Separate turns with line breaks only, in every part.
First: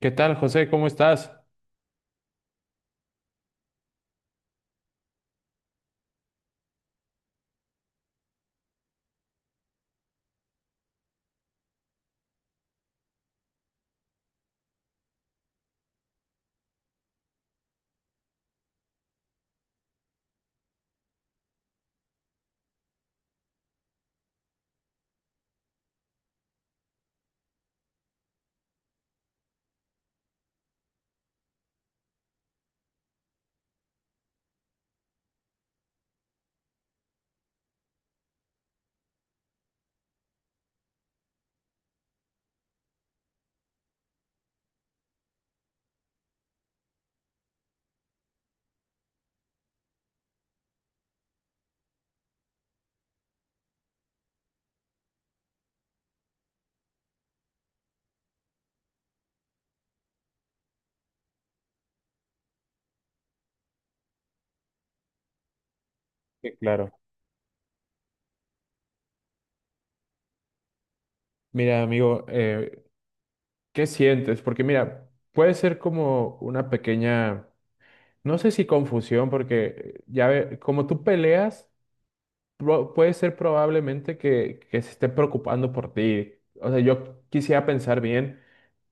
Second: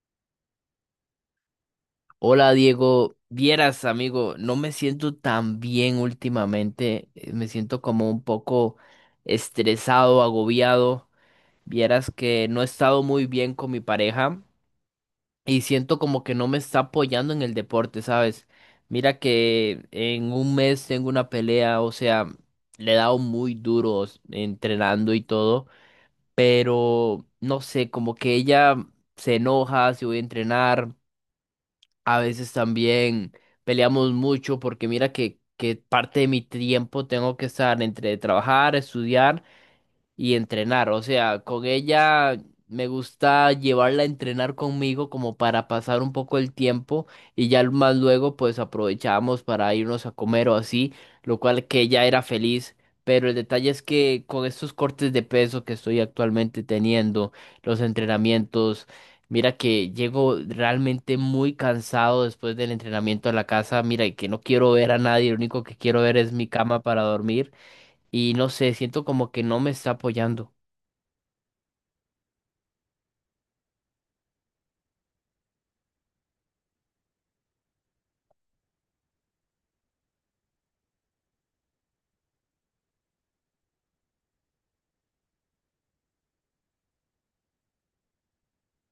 ¿Qué tal, José? ¿Cómo estás?
Hola Diego, vieras amigo, no me siento tan bien últimamente, me siento como un poco estresado, agobiado, vieras que no he estado muy bien con mi pareja y siento como que no me está apoyando en el deporte, ¿sabes? Mira que en un mes tengo una pelea, o sea, le he dado muy duro entrenando y todo, pero no sé, como que ella se enoja si voy a entrenar. A veces también peleamos mucho porque mira que parte de mi tiempo tengo que estar entre trabajar, estudiar y entrenar. O sea, con ella me gusta llevarla a entrenar conmigo como para pasar un poco el tiempo y ya más luego pues aprovechábamos para irnos a comer o así, lo cual que ella era feliz. Pero el detalle es que con estos cortes de peso que estoy actualmente teniendo, los entrenamientos, mira que llego realmente muy cansado después del entrenamiento a la casa, mira y que no quiero ver a nadie, lo único que quiero ver es mi
Sí,
cama
claro.
para dormir y no sé, siento como que no me está apoyando.
Mira, amigo, ¿qué sientes? Porque mira, puede ser como una pequeña, no sé si confusión, porque como tú peleas, puede ser probablemente que se esté preocupando por ti. O sea, yo quisiera pensar bien,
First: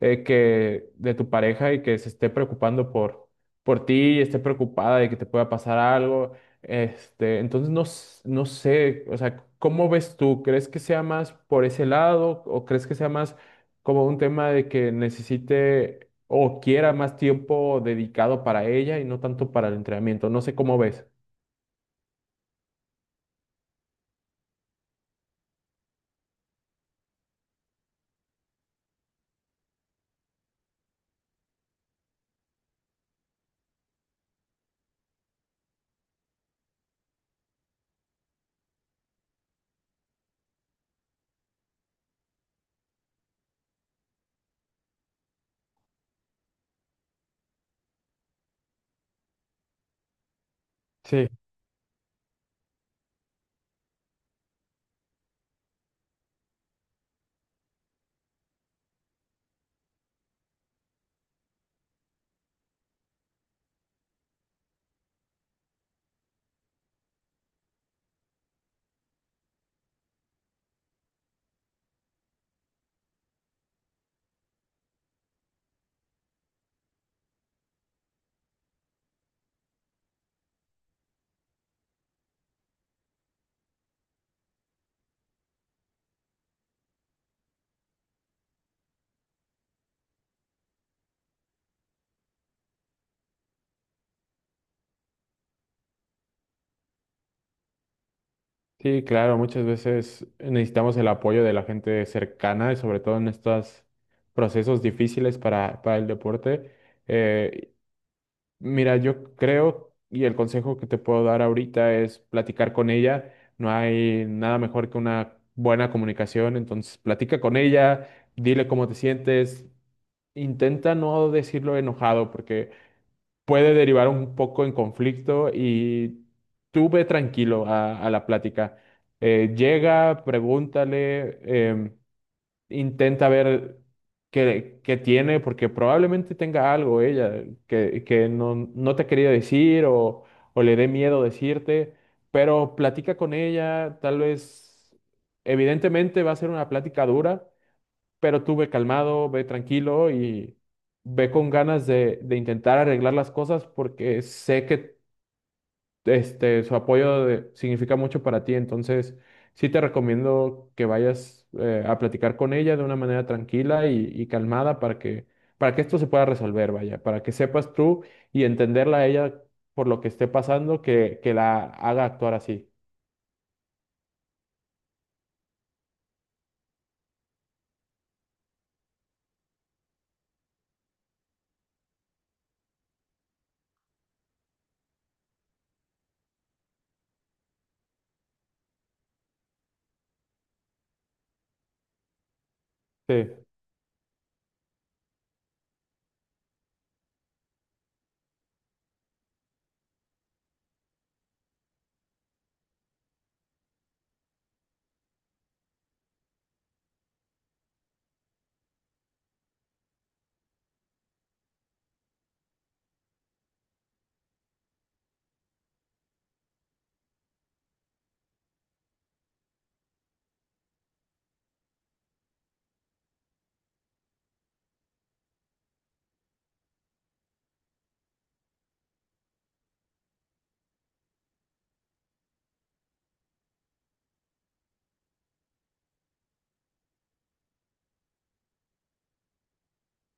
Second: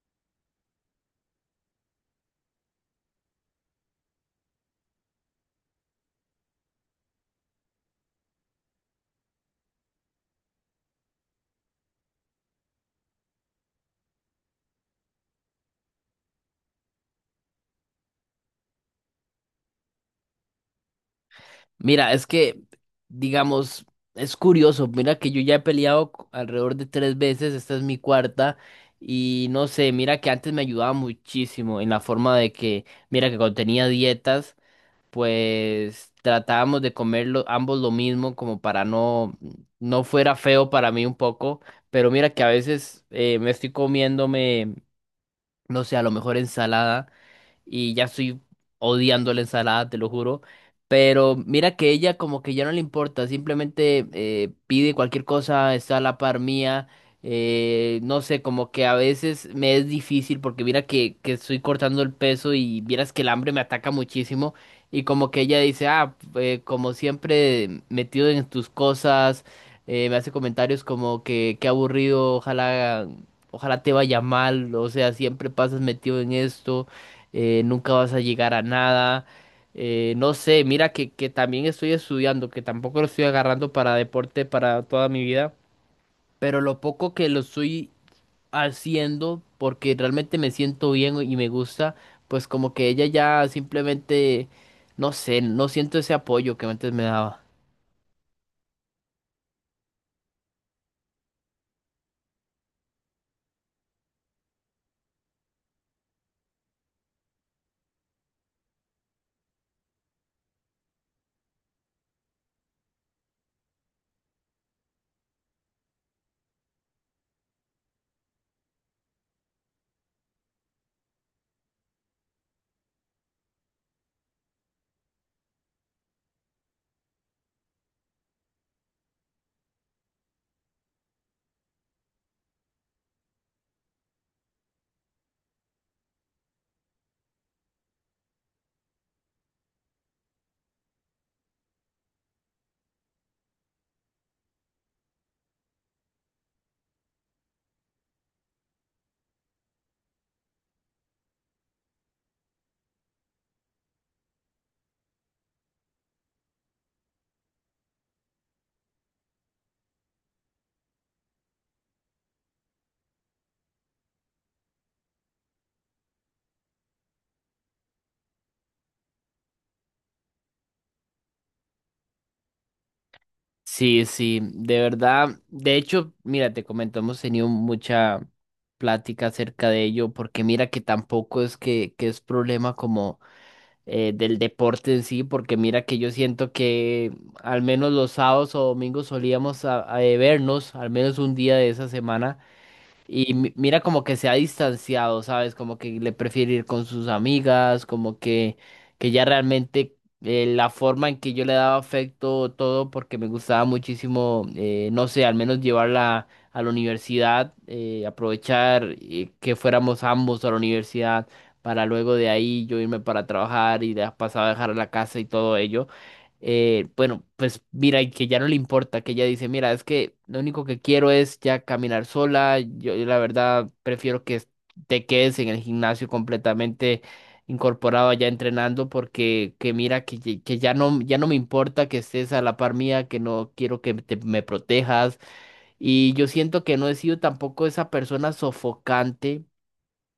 que de tu pareja y que se esté preocupando por ti y esté preocupada de que te pueda pasar algo. Este, entonces no, no sé, o sea, ¿cómo ves tú? ¿Crees que sea más por ese lado o crees que sea más como un tema de que necesite o quiera más tiempo dedicado para ella y no tanto para el entrenamiento? No sé cómo ves.
Mira, es que, digamos, es curioso, mira que yo ya he peleado alrededor de tres veces, esta es mi cuarta, y no sé, mira que antes me ayudaba muchísimo en la forma de que, mira que cuando tenía dietas, pues tratábamos de comer ambos lo mismo como para no, no fuera feo para mí un poco, pero mira que a veces me estoy comiéndome, no sé, a lo mejor ensalada. Y ya estoy odiando la ensalada, te lo juro.
Sí.
Pero mira que ella como que ya no le importa, simplemente pide cualquier cosa, está a la par mía. No sé, como que a veces me es difícil porque mira que estoy cortando el peso y vieras que el hambre me ataca muchísimo y como que ella dice, ah, como siempre metido en tus cosas, me hace comentarios como que qué aburrido, ojalá, ojalá te vaya mal, o sea, siempre pasas metido en esto, nunca vas a llegar a nada. No sé, mira que también estoy estudiando, que tampoco lo estoy agarrando para deporte para toda mi vida, pero lo poco que lo estoy haciendo, porque realmente me siento bien y me gusta, pues como que ella ya simplemente, no sé, no siento ese apoyo que antes me daba.
Sí, claro, muchas veces necesitamos el apoyo de la gente cercana y sobre todo en estos procesos difíciles para el deporte. Eh, mira, yo creo y el consejo que te puedo dar ahorita es platicar con ella. No hay nada mejor que una buena comunicación, entonces platica con ella, dile cómo te sientes, intenta no decirlo enojado porque puede derivar un poco en conflicto y tú ve tranquilo a la plática. Llega, pregúntale, em, intenta ver qué tiene, porque probablemente tenga algo ella que no, no te ha querido decir o le dé miedo decirte, pero platica con ella, tal vez, evidentemente va a ser una plática dura, pero tú ve calmado, ve tranquilo y ve con ganas de intentar arreglar las cosas porque sé que este, significa mucho para ti. Entonces, sí te recomiendo que vayas a platicar con ella de una manera tranquila y calmada para para que esto se pueda resolver, vaya, para que sepas tú y entenderla a ella por lo que esté pasando, que la haga actuar así.
Sí, sí, de verdad. De hecho, mira, te comento, hemos tenido mucha plática acerca de ello, porque mira que tampoco es que es problema como del deporte en sí, porque mira que yo siento que al menos los sábados o domingos solíamos a vernos, al menos un día de esa semana
Sí.
y mira como que se ha distanciado, ¿sabes? Como que le prefiere ir con sus amigas, como que ya realmente la forma en que yo le daba afecto, todo, porque me gustaba muchísimo, no sé, al menos llevarla a la universidad, aprovechar que fuéramos ambos a la universidad para luego de ahí yo irme para trabajar y de pasado a dejar la casa y todo ello, bueno, pues mira, y que ya no le importa, que ella dice, mira, es que lo único que quiero es ya caminar sola, yo, la verdad prefiero que te quedes en el gimnasio completamente incorporado allá entrenando porque que mira que, ye- que ya no ya no me importa que estés a la par mía, que no quiero que me protejas y yo siento que no he sido tampoco esa persona sofocante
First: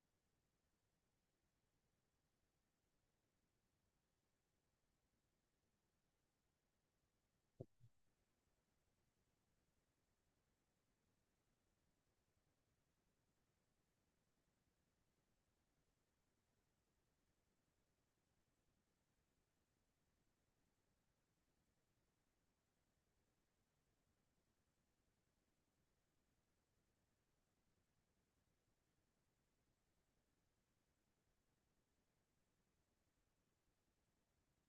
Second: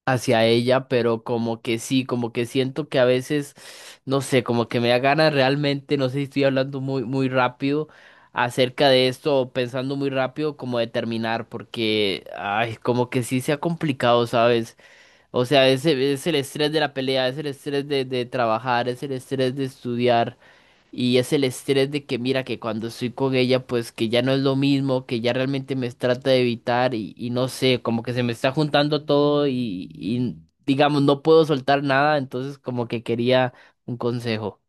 hacia ella, pero como que sí, como que siento que a veces, no sé, como que me da ganas realmente, no sé si estoy hablando muy, muy rápido acerca de esto o pensando muy rápido como de terminar, porque, ay, como que sí se ha complicado, ¿sabes? O sea, es, es el estrés de la pelea, es el estrés de trabajar, es el estrés de estudiar. Y es el estrés de que mira que cuando estoy con ella, pues que ya no es lo mismo, que ya realmente me trata de evitar y no sé, como que se me está juntando todo y digamos, no puedo soltar nada, entonces como que quería un consejo.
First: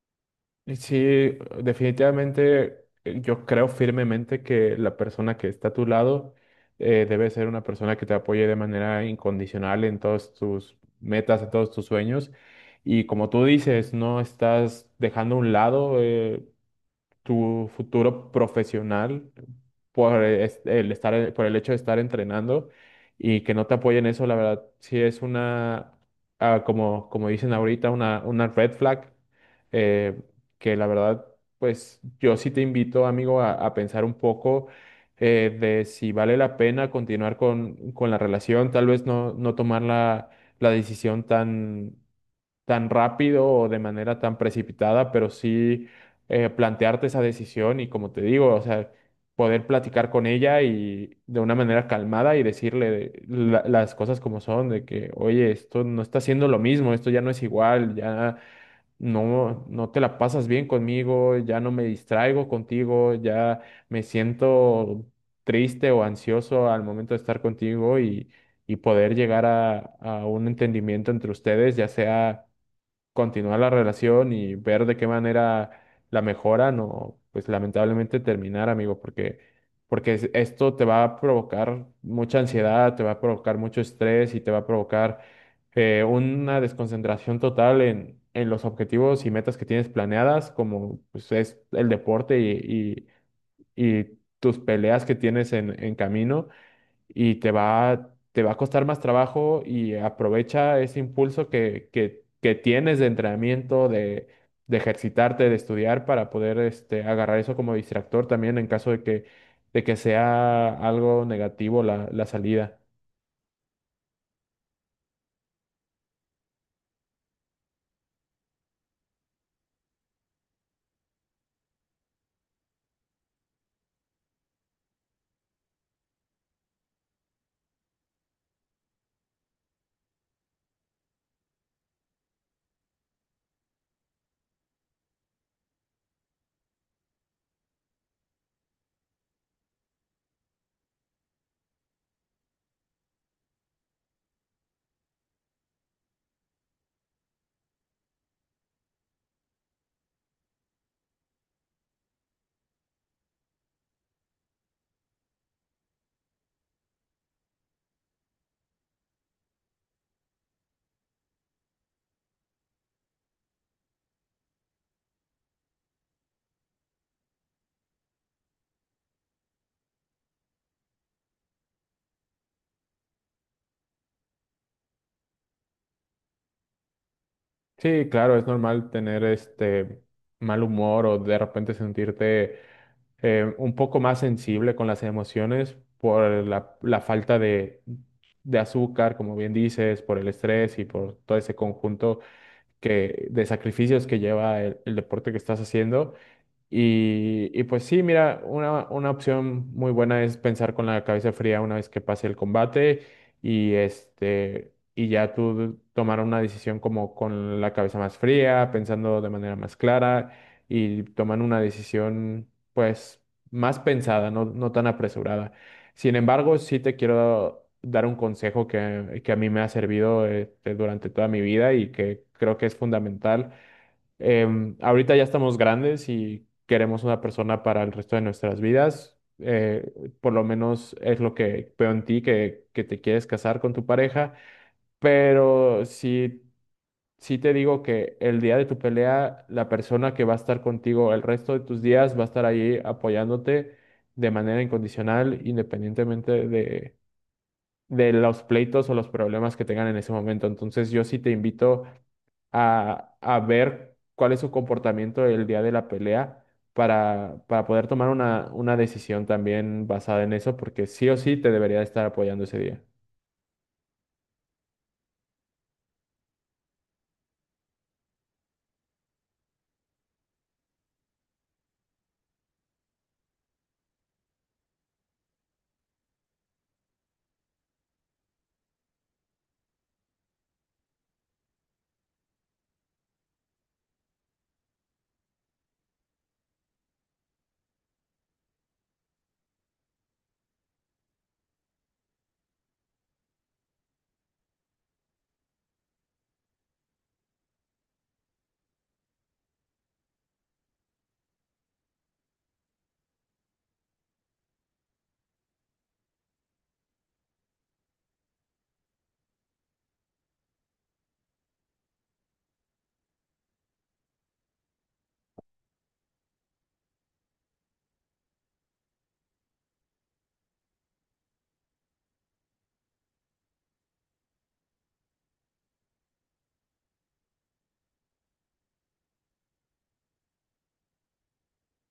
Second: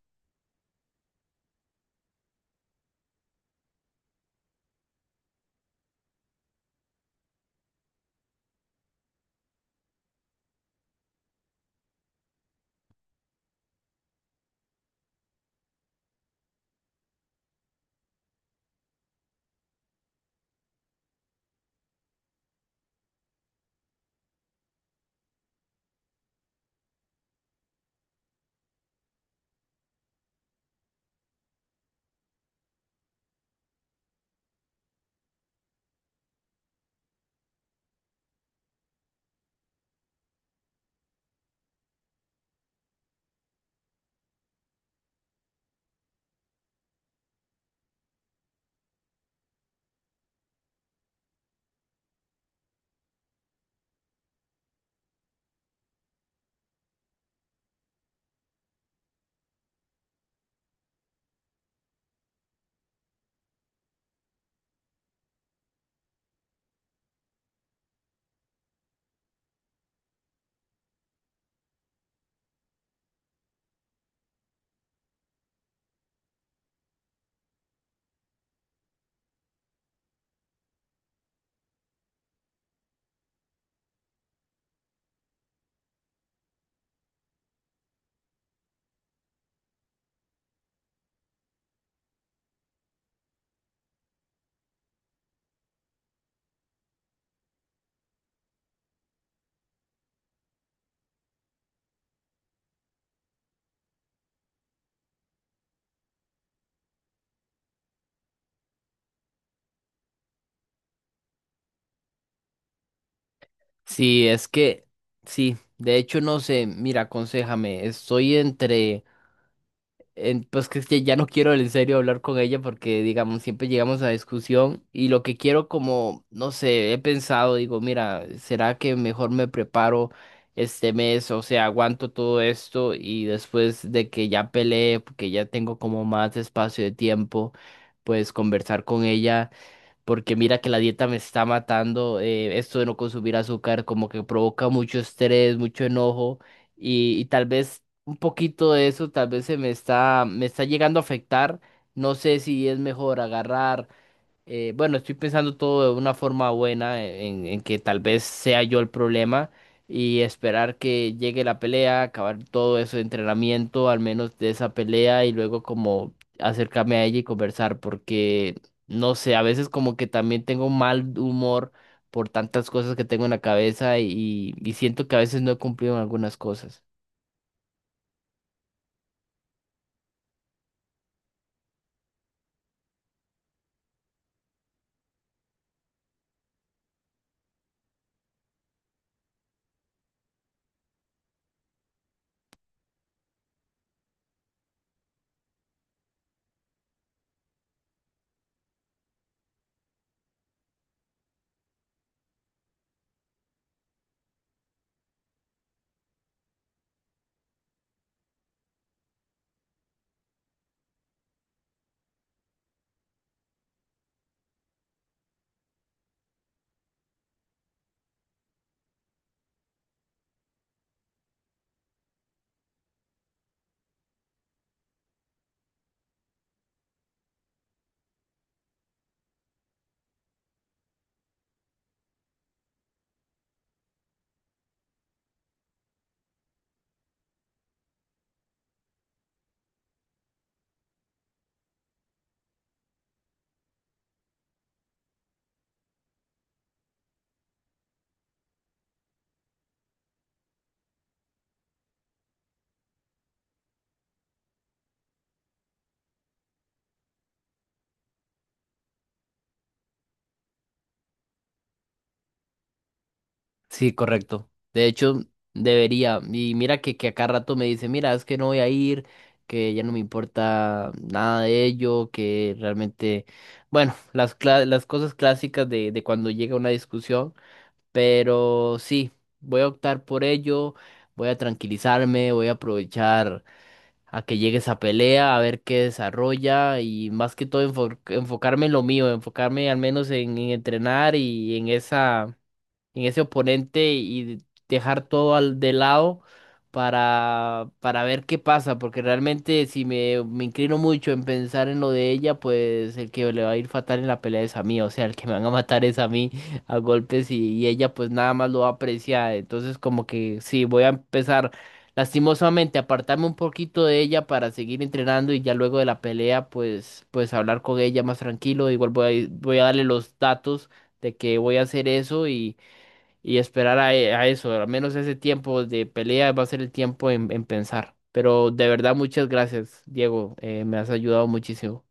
Sí, definitivamente yo creo firmemente que la persona que está a tu lado, debe ser una persona que te apoye de manera incondicional en todas tus metas, en todos tus sueños. Y como tú dices, no estás dejando a un lado tu futuro profesional por el estar, por el hecho de estar entrenando y que no te apoyen eso, la verdad, sí es una, ah, como, como dicen ahorita, una red flag. eh, que la verdad, pues yo sí te invito, amigo, a pensar un poco de si vale la pena continuar con la relación, tal vez no, no tomar la decisión tan tan rápido o de manera tan precipitada, pero sí plantearte esa decisión y como te digo, o sea, poder platicar con ella y de una manera calmada y decirle las cosas como son, de que, oye, esto no está siendo lo mismo, esto ya no es igual, ya no, no te la pasas bien conmigo, ya no me distraigo contigo, ya me siento triste o ansioso al momento de estar contigo y poder llegar a un entendimiento entre ustedes, ya sea continuar la relación y ver de qué manera la mejoran o pues lamentablemente terminar, amigo, porque esto te va a provocar mucha ansiedad, te va a provocar mucho estrés y te va a provocar una desconcentración total en los objetivos y metas que tienes planeadas, como pues es el deporte y tus peleas que tienes en camino y te va a costar más trabajo y aprovecha ese impulso que tienes de entrenamiento, de ejercitarte, de estudiar para poder este, agarrar eso como distractor también en caso de que sea algo negativo la salida.
Sí, es que, sí, de hecho no sé, mira, aconséjame, estoy entre... pues que es que ya no quiero en serio hablar con ella porque, digamos, siempre llegamos a discusión y lo que quiero como, no sé, he pensado, digo, mira, ¿será que mejor me preparo este mes? O sea, aguanto todo esto y después de que ya peleé, porque ya tengo como más espacio de tiempo, pues conversar con ella porque mira que la dieta me está matando, esto de no consumir azúcar como que provoca mucho estrés, mucho enojo y tal vez un poquito de eso tal vez me está llegando a afectar. No sé si es mejor agarrar bueno, estoy pensando todo de una forma buena, en que tal vez sea yo el problema y esperar que llegue la pelea, acabar todo ese entrenamiento, al menos de esa pelea, y luego como acercarme a ella y conversar, porque no sé, a veces como que también tengo mal humor por tantas cosas que tengo en la cabeza y siento que a veces no he cumplido en algunas cosas.
Sí, claro, es normal tener este mal humor o de repente sentirte un poco más sensible con las emociones por la falta de azúcar, como bien dices, por el estrés y por todo ese conjunto de sacrificios que lleva el deporte que estás haciendo. Y pues sí, mira, una opción muy buena es pensar con la cabeza fría una vez que pase el combate y este y ya tú tomar una decisión como con la cabeza más fría, pensando de manera más clara y tomar una decisión pues más pensada, no, no tan apresurada. Sin embargo, sí te quiero dar un consejo que a mí me ha servido este, durante toda mi vida y que creo que es fundamental. Em, ahorita ya estamos grandes y queremos una persona para el resto de nuestras vidas. Por lo menos es lo que veo en ti, que te quieres casar con tu pareja. Pero sí, sí te digo que el día de tu pelea, la persona que va a estar contigo el resto de tus días va a estar ahí apoyándote de manera incondicional, independientemente de los pleitos o los problemas que tengan en ese momento. Entonces yo sí te invito a ver cuál es su comportamiento el día de la pelea para poder tomar una decisión también basada en eso, porque sí o sí te debería estar apoyando ese día.
Sí, correcto. De hecho, debería. Y mira que a cada rato me dice, mira, es que no voy a ir, que ya no me importa nada de ello, que realmente, bueno, las, las cosas clásicas de cuando llega una discusión, pero sí, voy a optar por ello, voy a tranquilizarme, voy a aprovechar a que llegue esa pelea, a ver qué desarrolla y más que todo enfocarme en lo mío, enfocarme al menos en entrenar y en esa en ese oponente y dejar todo al de lado para ver qué pasa, porque realmente si me inclino mucho en pensar en lo de ella, pues el que le va a ir fatal en la pelea es a mí, o sea, el que me van a matar es a mí a golpes y ella pues nada más lo va a apreciar, entonces como que sí, voy a empezar lastimosamente a apartarme un poquito de ella para seguir entrenando y ya luego de la pelea pues hablar con ella más tranquilo, igual voy a darle los datos de que voy a hacer eso y esperar a, e, a eso. Al menos ese tiempo de pelea va a ser el tiempo en pensar. Pero de verdad, muchas gracias, Diego. Me has ayudado muchísimo.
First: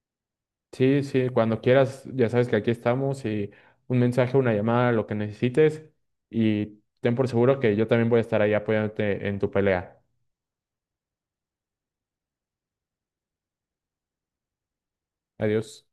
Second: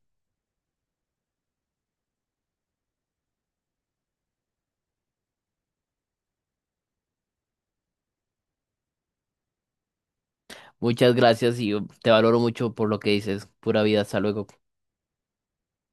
Sí, sí, cuando quieras, ya sabes que aquí estamos y un mensaje, una llamada, lo que necesites y ten por seguro que yo también voy a estar ahí apoyándote en tu pelea.
Muchas gracias y yo te valoro mucho por lo que dices. Pura vida, hasta luego.
Adiós.